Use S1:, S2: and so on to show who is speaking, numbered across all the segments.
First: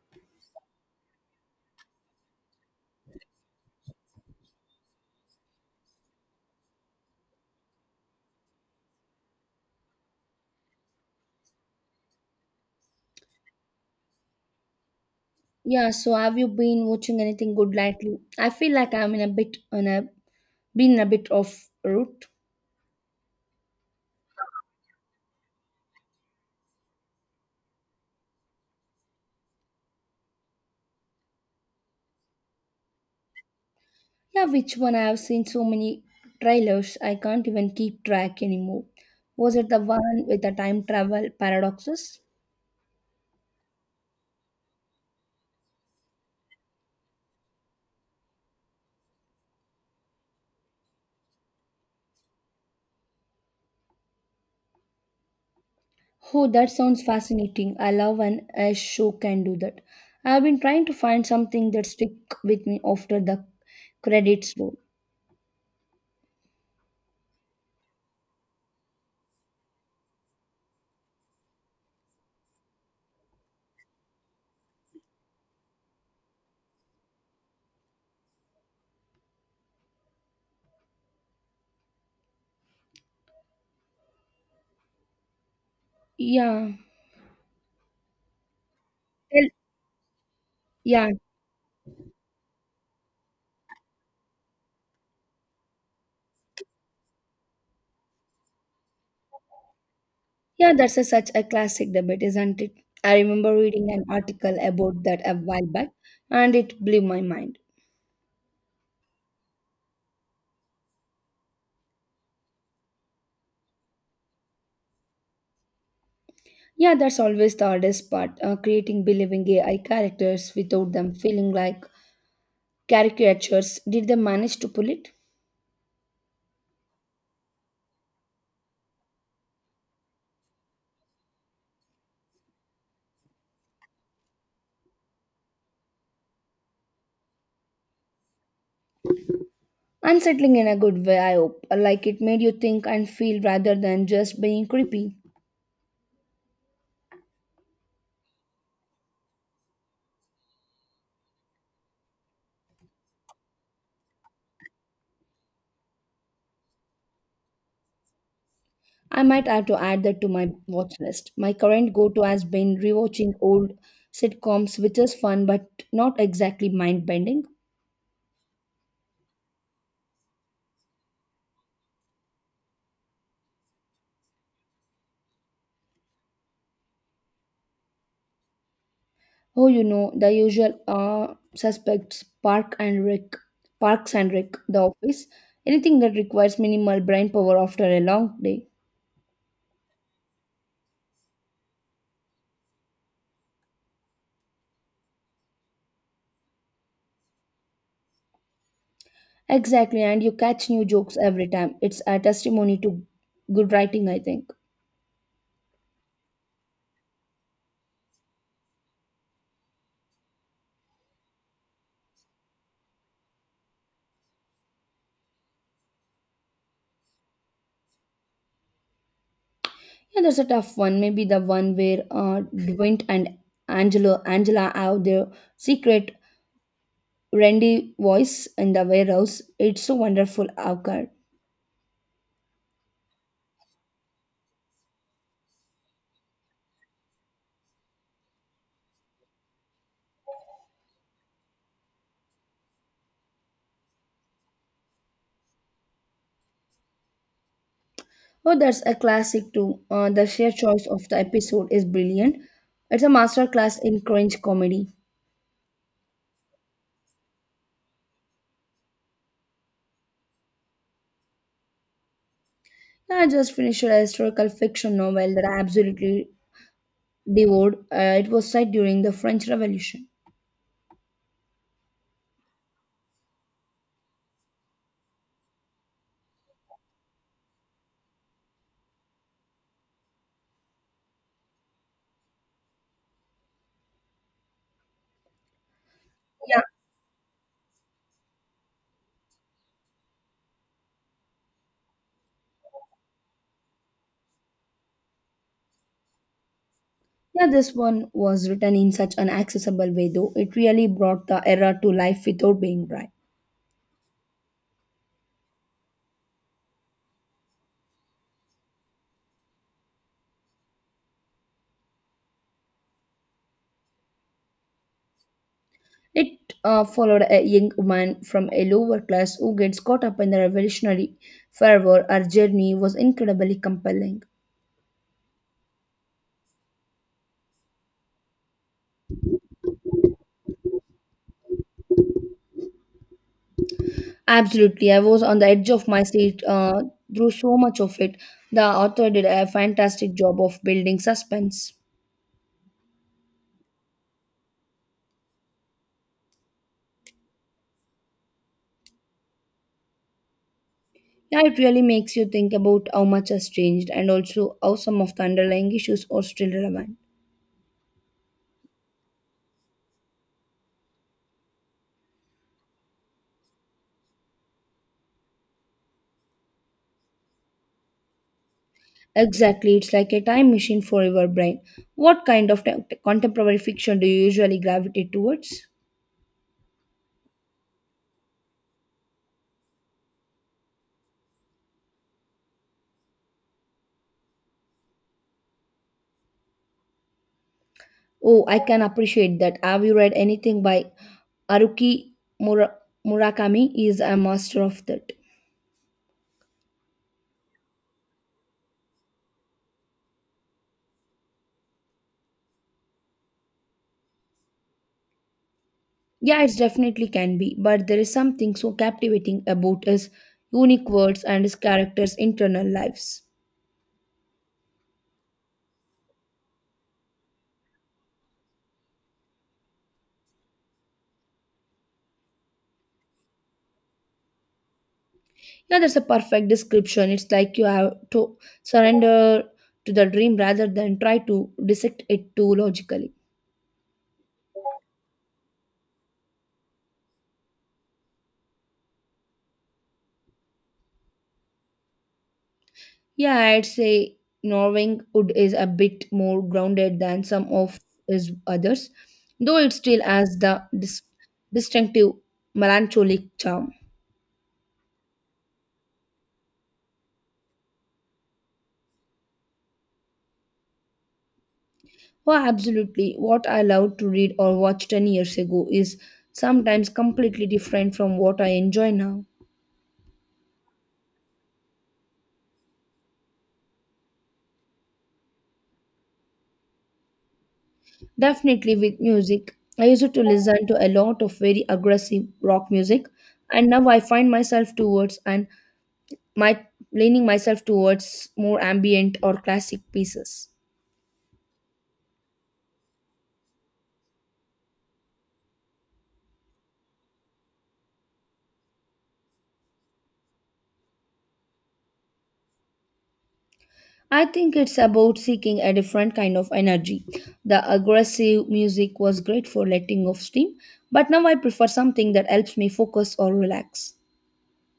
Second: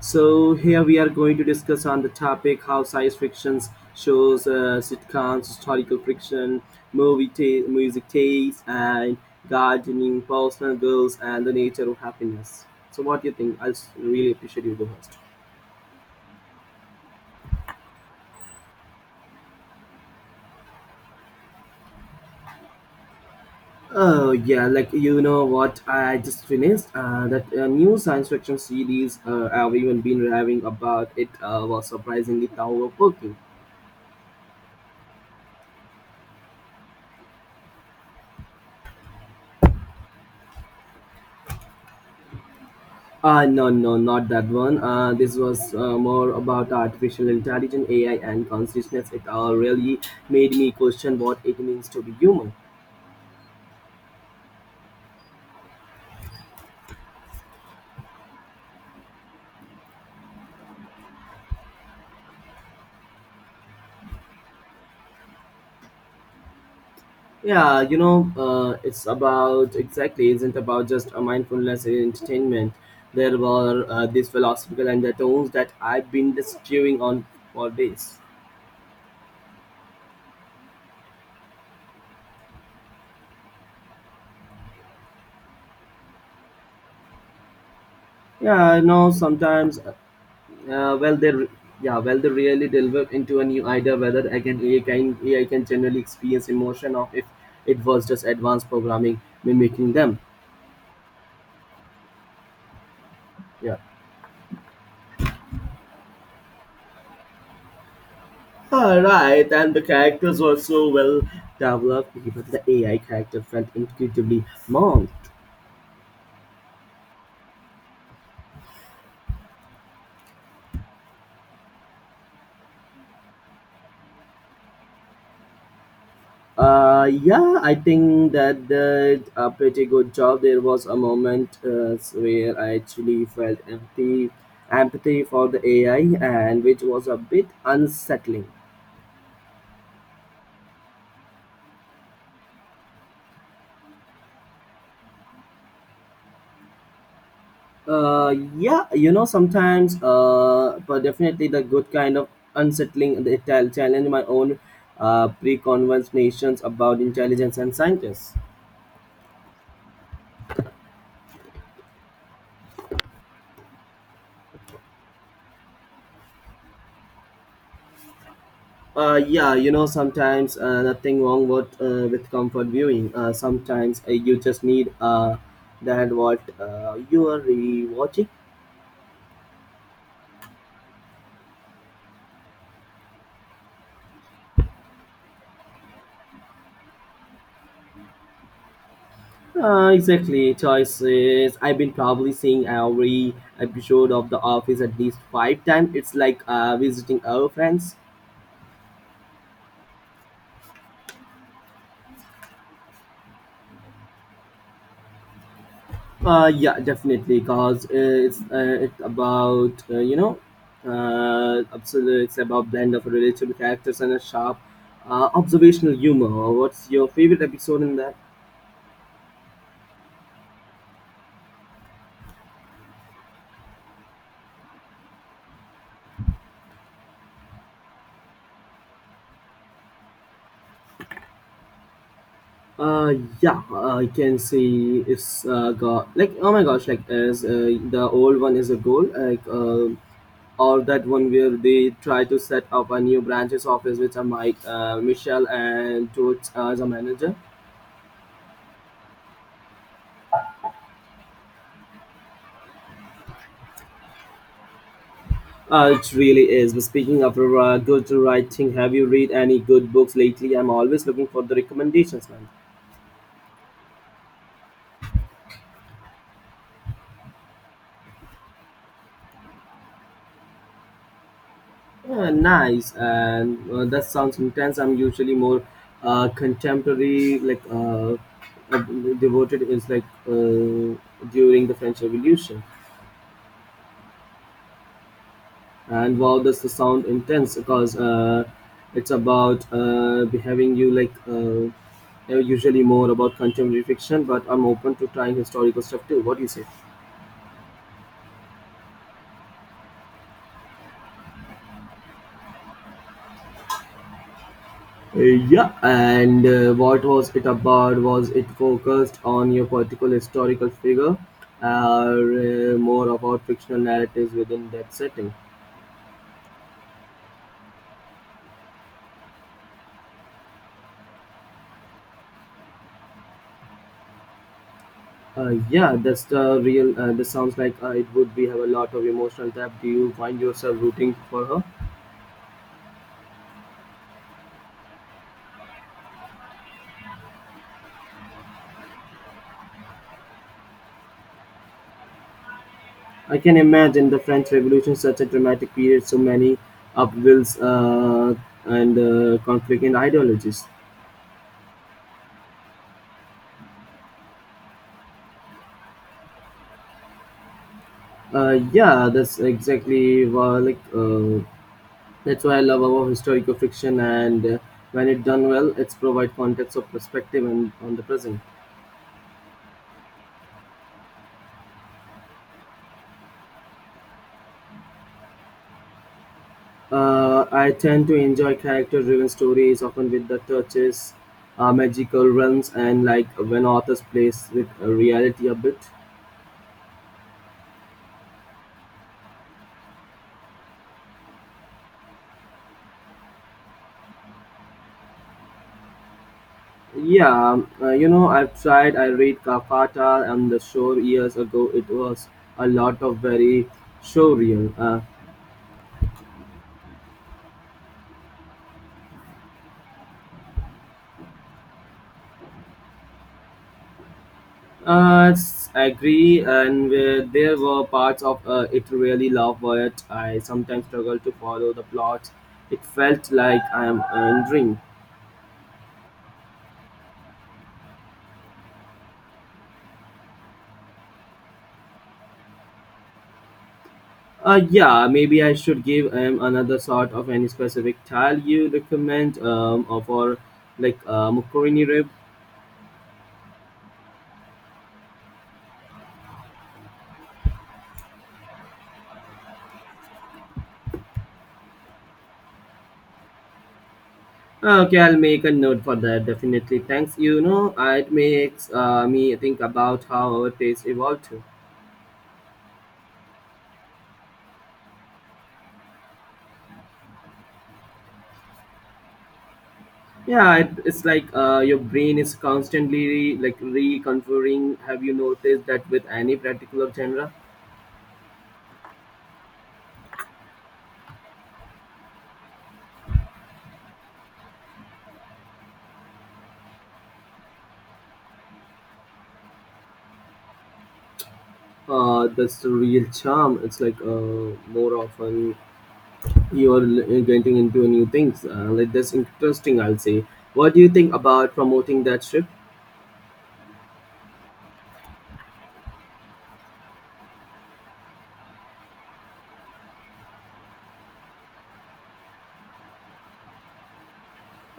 S1: So here we are going to discuss on the topic how science fictions shows, sitcoms, historical fiction, music taste, and gardening, personal goals, and the nature of happiness. So what do you think? I really appreciate you, the host.
S2: Yeah, so have you been watching anything good lately? I feel like I'm in a bit on a been in a bit of route.
S1: Oh yeah, like you know what I just finished that new science fiction series I've even been raving about. It was surprisingly thought-provoking.
S2: Yeah, which one? I have seen so many trailers I can't even keep track anymore. Was it the one with the time travel paradoxes?
S1: No, no, not that one. This was more about artificial intelligence, AI, and consciousness. It really made me question what it means to be human.
S2: Oh, that sounds fascinating. I love when a show can do that. I've been trying to find something that stick with me after the credits roll.
S1: It's about exactly isn't about just a mindfulness entertainment. There were these philosophical undertones that I've been just chewing on for days.
S2: Yeah.
S1: Yeah, I know
S2: Tell,
S1: sometimes. Uh,
S2: yeah.
S1: well, they re- yeah, well they really delve into a new idea whether again AI can generally experience emotion of if it was just advanced programming mimicking them.
S2: Yeah, that's such a classic debate, isn't it? I remember
S1: Yeah.
S2: reading an article about that a while back, and it blew my mind.
S1: Alright, and the characters were so well developed, even the AI character felt incredibly wrong.
S2: Yeah, that's always the hardest part, creating believing AI characters without them feeling like caricatures. Did they manage to pull it?
S1: Yeah, I think that did a pretty good job. There was a moment where I actually felt empathy for the AI, and which was a bit unsettling.
S2: Unsettling in a good way, I hope. Like it made you think and feel rather than just being creepy.
S1: Yeah, sometimes, but definitely the good kind of unsettling the challenge my own pre about intelligence and scientists.
S2: I might have to add that to my watch list. My current go to has been rewatching old sitcoms, which is fun but not exactly mind bending.
S1: Yeah, sometimes nothing wrong with comfort viewing. Sometimes you just need that what you are really watching.
S2: Oh, you know, the usual suspects, Parks and Rick, The Office, anything that requires minimal brain power after a long day.
S1: Exactly, choices. I've been probably seeing every episode of The Office at least five times. It's like visiting our friends.
S2: Exactly, and you catch new jokes every time. It's a testimony to good writing, I think.
S1: Yeah, definitely, because it's about absolutely, it's about blend of relatable characters and a sharp, observational humor. What's your favorite episode in that?
S2: Yeah, that's a tough one. Maybe the one where Dwight and Angela have their secret Randy voice in the warehouse. It's so wonderful, Avkar.
S1: Uh, yeah, I can see it's got like oh my gosh, like as the old one is a goal, or that one where they try to set up a new branch's office with a Mike, Michelle, and George as a manager.
S2: Oh, that's a classic too. The sheer choice of the episode is brilliant. It's a masterclass in cringe comedy.
S1: It really is. But speaking of good writing, have you read any good books lately? I'm always looking for the recommendations, man.
S2: I just finished a historical fiction novel that I absolutely devoured. It was set during the French Revolution.
S1: Yeah, nice. And that sounds intense. I'm usually more contemporary, like uh, devoted is like during the French Revolution. And wow,
S2: Yeah,
S1: does the sound intense because it's about behaving you like usually more about contemporary fiction, but I'm open to trying historical stuff too. What do you say?
S2: yeah, this one was written in such an accessible way, though it really brought the era to life without being dry.
S1: Uh, Yeah, and what was it about? Was it focused on your particular historical figure, or more about fictional narratives within that setting?
S2: It followed a young woman from a lower class who gets caught up in the revolutionary fervor. Her journey was incredibly compelling.
S1: Yeah, that's the real. This sounds like it would be have a lot of emotional depth. Do you find yourself rooting for her?
S2: Absolutely, I was on the edge of my seat through so much of it. The author did a fantastic job of building suspense.
S1: I can imagine the French Revolution, such a dramatic period, so many upwills and conflict in ideologies.
S2: Yeah, it really makes you think about how much has changed and also how some of the underlying issues are still relevant.
S1: Yeah, that's exactly what like. That's why I love about historical fiction, and when it done well, it's provide context of perspective and on the present.
S2: Exactly, it's like a time machine for your brain. What kind of contemporary fiction do you usually gravitate towards?
S1: I tend to enjoy character-driven stories, often with the touches, magical realms, and like when authors plays with reality a bit.
S2: Oh, I can appreciate that. Have you read anything by Haruki Mura- Murakami? He is a master of that.
S1: Yeah, I've tried. I read Kafata and the Shore years ago. It was a lot of very surreal.
S2: Yeah, it definitely can be, but there is something so captivating about his unique words and his character's internal lives.
S1: I agree, and where there were parts of it really love, but I sometimes struggle to follow the plot. It felt like I am wandering.
S2: Yeah, that's a perfect description. It's like you have to surrender to the dream rather than try to dissect it too logically.
S1: Yeah, maybe I should give him another sort of any specific tile you recommend or for like Mukurini rib.
S2: Yeah, I'd say Norwingwood is a bit more grounded than some of his others, though it still has the distinctive melancholic charm.
S1: Okay, I'll make a note for that. Definitely, thanks. It makes me think about how our taste evolved.
S2: Oh, absolutely. What I loved to read or watch 10 years ago is sometimes completely different from what I enjoy now.
S1: Yeah, it's like your brain is constantly like reconfiguring. Have you noticed that with any particular genre?
S2: Definitely with music. I used to listen to a lot of very aggressive rock music, and now I find myself towards and my leaning myself towards more ambient or classic pieces.
S1: That's the real charm. It's like more often you're getting into new things. Like that's interesting, I'll say. What do you think about promoting that shift?
S2: I think it's about seeking a different kind of energy. The aggressive music was great for letting off steam, but now I prefer something that helps me focus or relax.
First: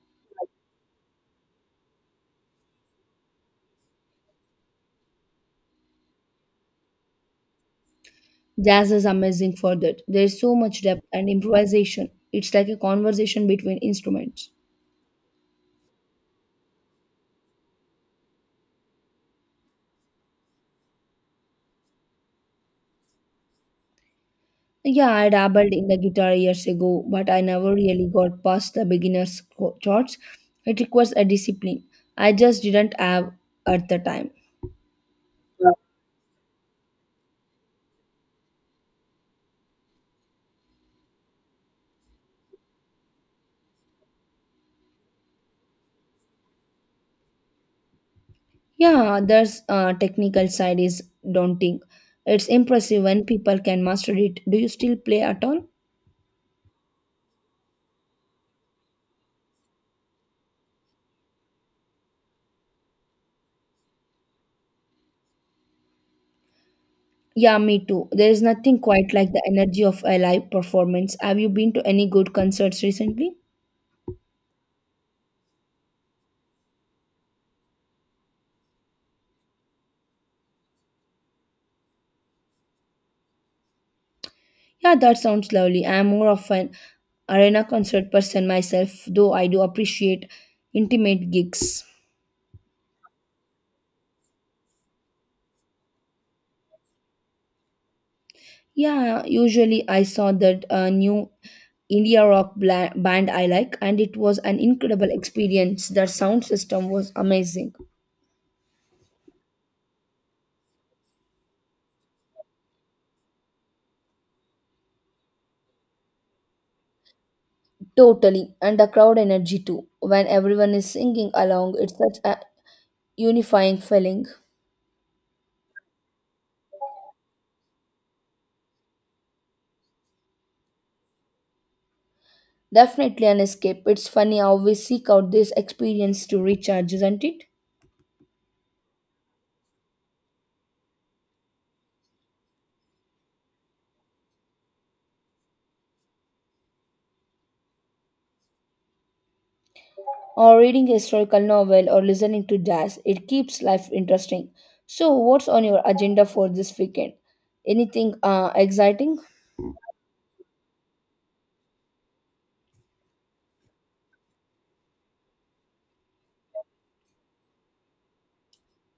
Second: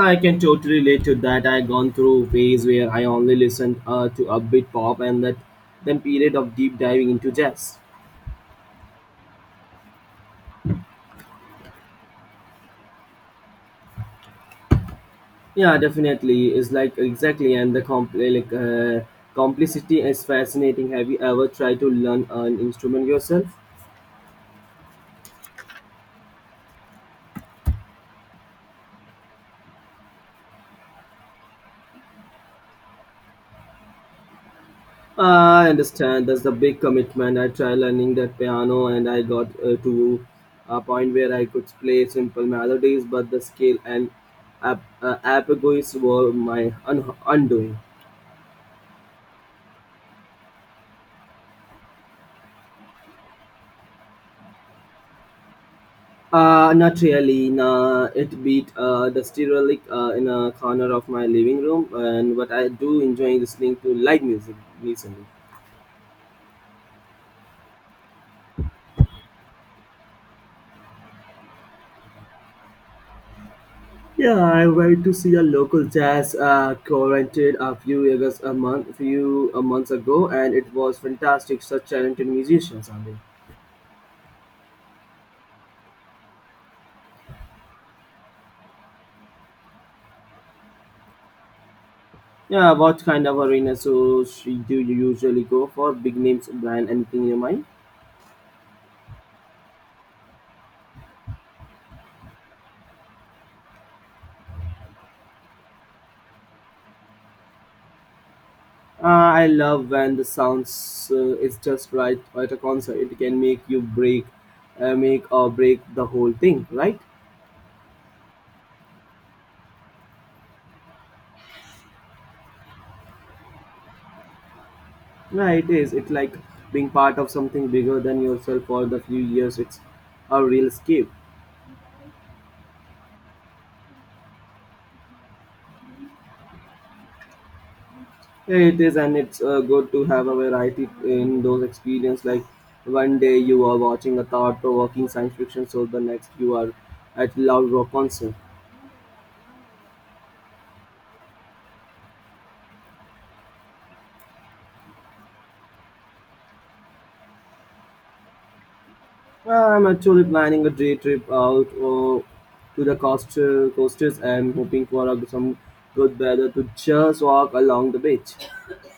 S1: I can totally relate to that. I gone through phase where I only listened to upbeat pop and that then period of deep diving into jazz.
S2: Jazz is amazing for that. There is so much depth and improvisation. It's like a conversation between instruments.
S1: Yeah, definitely. It's like exactly, and the complicity is fascinating. Have you ever tried to learn an instrument yourself?
S2: Yeah, I dabbled in the guitar years ago, but I never really got past the beginner's chords. It requires a discipline. I just didn't have at the time.
S1: I understand that's the big commitment. I tried learning that piano, and I got to a point where I could play simple melodies, but the scale and apagoes were my undoing.
S2: Yeah, there's technical side is daunting. It's impressive when people can master it. Do you still play at all?
S1: Not really. Nah, it beat the stereo lick, in a corner of my living room, and but I do enjoy listening to live music recently.
S2: Yeah, me too. There is nothing quite like the energy of a live performance. Have you been to any good concerts recently?
S1: Yeah, I went to see a local jazz quartet a few years a month, few months ago, and it was fantastic. Such talented musicians, I mean.
S2: Yeah, that sounds lovely. I am more of an arena concert person myself, though I do appreciate intimate gigs.
S1: Yeah, what kind of arena do you usually go for? Big names, brand, anything in your mind?
S2: Yeah, usually I saw that new India rock band I like, and it was an incredible experience. Their sound system was amazing.
S1: I love when the sounds is just right at a concert. It can make you break, make or break the whole thing, right?
S2: Totally, and the crowd energy too. When everyone is singing along, it's such a unifying feeling.
S1: Yeah, it is. It's like being part of something bigger than yourself for the few years. It's a real escape.
S2: Definitely an escape. It's funny how we seek out this experience to recharge, isn't it?
S1: Yeah, it is, and it's good to have a variety in those experiences. Like one day you are watching a thought-provoking science fiction show, the next you are at loud rock concert.
S2: Or reading a historical novel or listening to jazz. It keeps life interesting. So, what's on your agenda for this weekend? Anything exciting?
S1: Well, I'm actually planning a day trip out to the coast, coasters and hoping for some good weather to just walk along the beach.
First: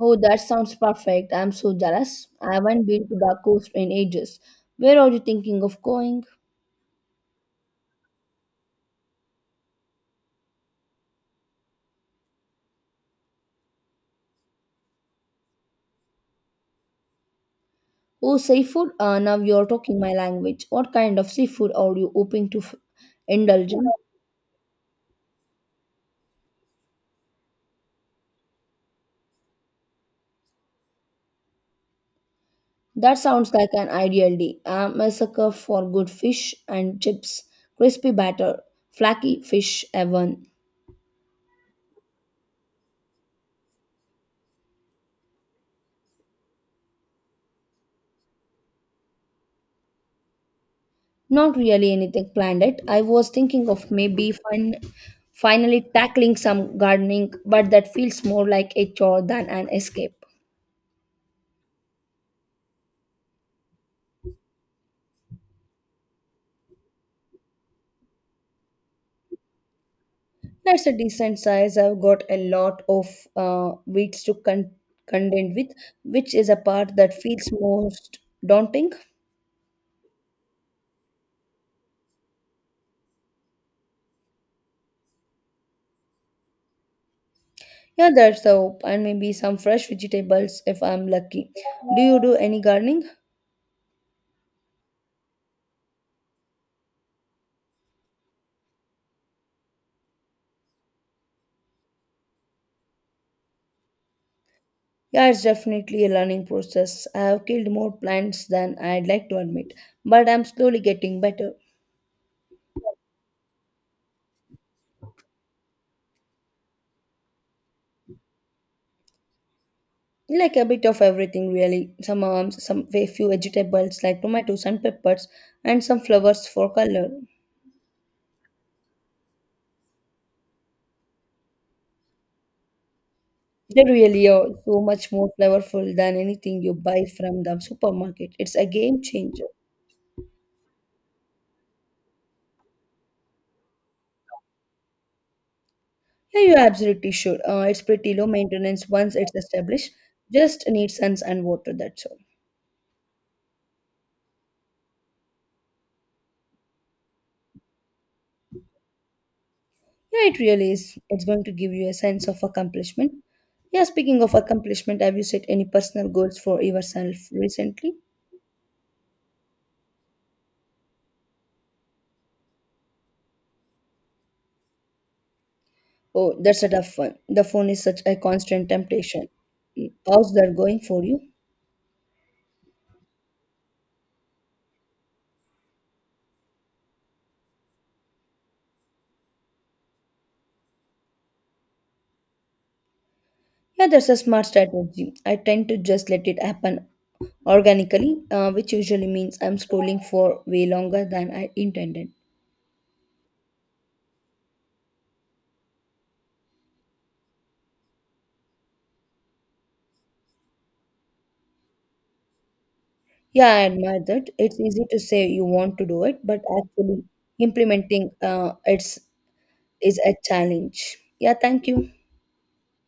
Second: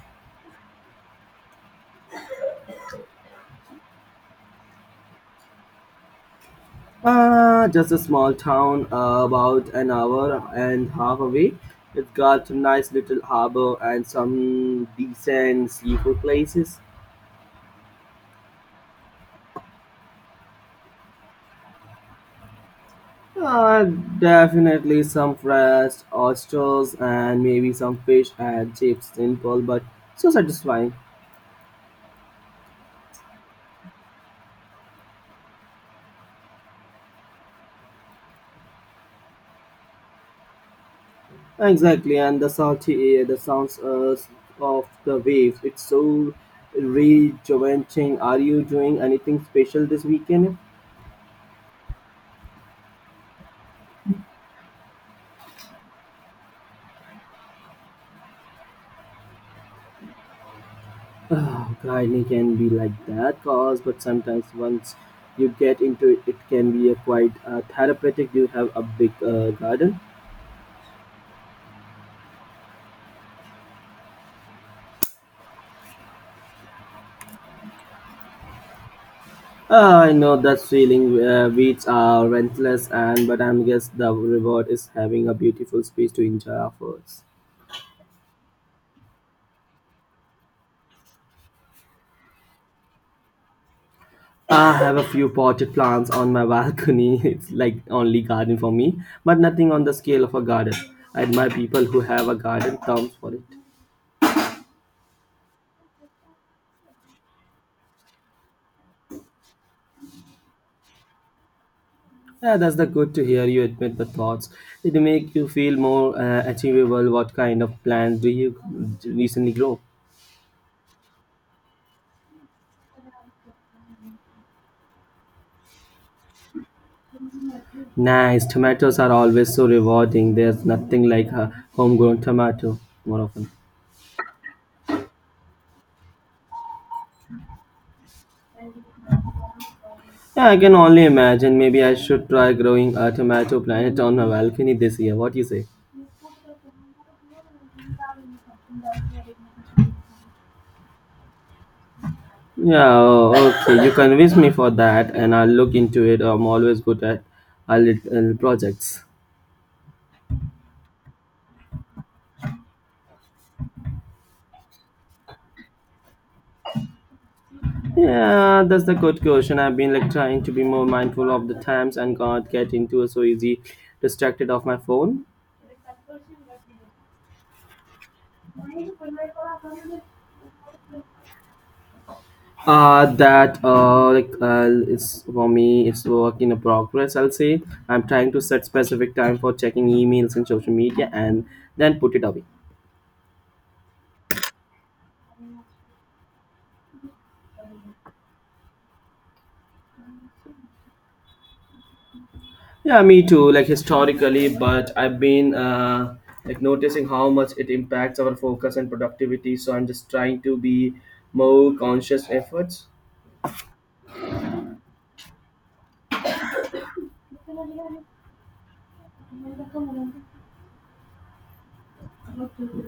S2: Oh, that sounds perfect. I'm so jealous. I haven't been to the coast in ages. Where are you thinking of going?
S1: Just a small town about an hour and half away. It's got a nice little harbor and some decent seafood places.
S2: Oh, seafood? Now you're talking my language. What kind of seafood are you hoping to indulge in?
S1: Definitely some fresh oysters and maybe some fish and chips. Simple but so satisfying.
S2: That sounds like an ideal day. I'm a sucker for good fish and chips, crispy batter, flaky fish heaven.
S1: Exactly, and the salty air, the sounds of the waves. It's so rejuvenating. Are you doing anything special this weekend?
S2: Not really anything planned yet. I was thinking of maybe finally tackling some gardening, but that feels more like a chore than an escape.
S1: Oh, gardening can be like that, cause but sometimes once you get into it, it can be a quite therapeutic. You have a big garden.
S2: That's a decent size. I've got a lot of weeds to contend with, which is a part that feels most daunting.
S1: Ah, I know that feeling. Weeds are rentless, and but I am guess the reward is having a beautiful space to enjoy our efforts.
S2: Yeah, that's the hope, and maybe some fresh vegetables if I'm lucky. Do you do any gardening?
S1: I have a few potted plants on my balcony. It's like only garden for me, but nothing on the scale of a garden. I admire people who have a garden term for it.
S2: Yeah, it's definitely a learning process. I have killed more plants than I'd like to admit, but I'm slowly getting better.
S1: Yeah, that's the good to hear you admit the thoughts. It make you feel more achievable. What kind of plants do you recently grow?
S2: Like a bit of everything, really. Some herbs, some very few vegetables like tomatoes and peppers, and some flowers for color.
S1: Nice. Tomatoes are always so rewarding. There's nothing like a homegrown tomato more often.
S2: They really are so much more flavorful than anything you buy from the supermarket. It's a game changer.
S1: Yeah, I can only imagine. Maybe I should try growing a tomato plant on my balcony this year. What do you say?
S2: Yeah, you're absolutely sure, it's pretty low maintenance once it's established. Just need suns and water, that's all.
S1: Yeah, oh, okay. You convince me for that, and I'll look into it. I'm always good at little projects.
S2: Yeah, it really is. It's going to give you a sense of accomplishment. Yeah, speaking of accomplishment, have you set any personal goals for yourself recently?
S1: Yeah, that's the good question. I've been like trying to be more mindful of the times and can't get into a so easy distracted of my phone.
S2: Oh, that's a tough one. The phone is such a constant temptation. Mm, how's that going for you?
S1: That like It's for me it's work in a progress. I'll say I'm trying to set specific time for checking emails and social media and then put it away.
S2: Yeah, that's a smart strategy. I tend to just let it happen organically, which usually means I'm scrolling for way longer than I intended.
S1: Yeah, me too. Like historically, but I've been like noticing how much it impacts our focus and productivity. So I'm just trying to be more conscious efforts.
S2: Yeah, I admire that. It's easy to say you want to do it, but actually implementing it's is a challenge. Yeah, thank you.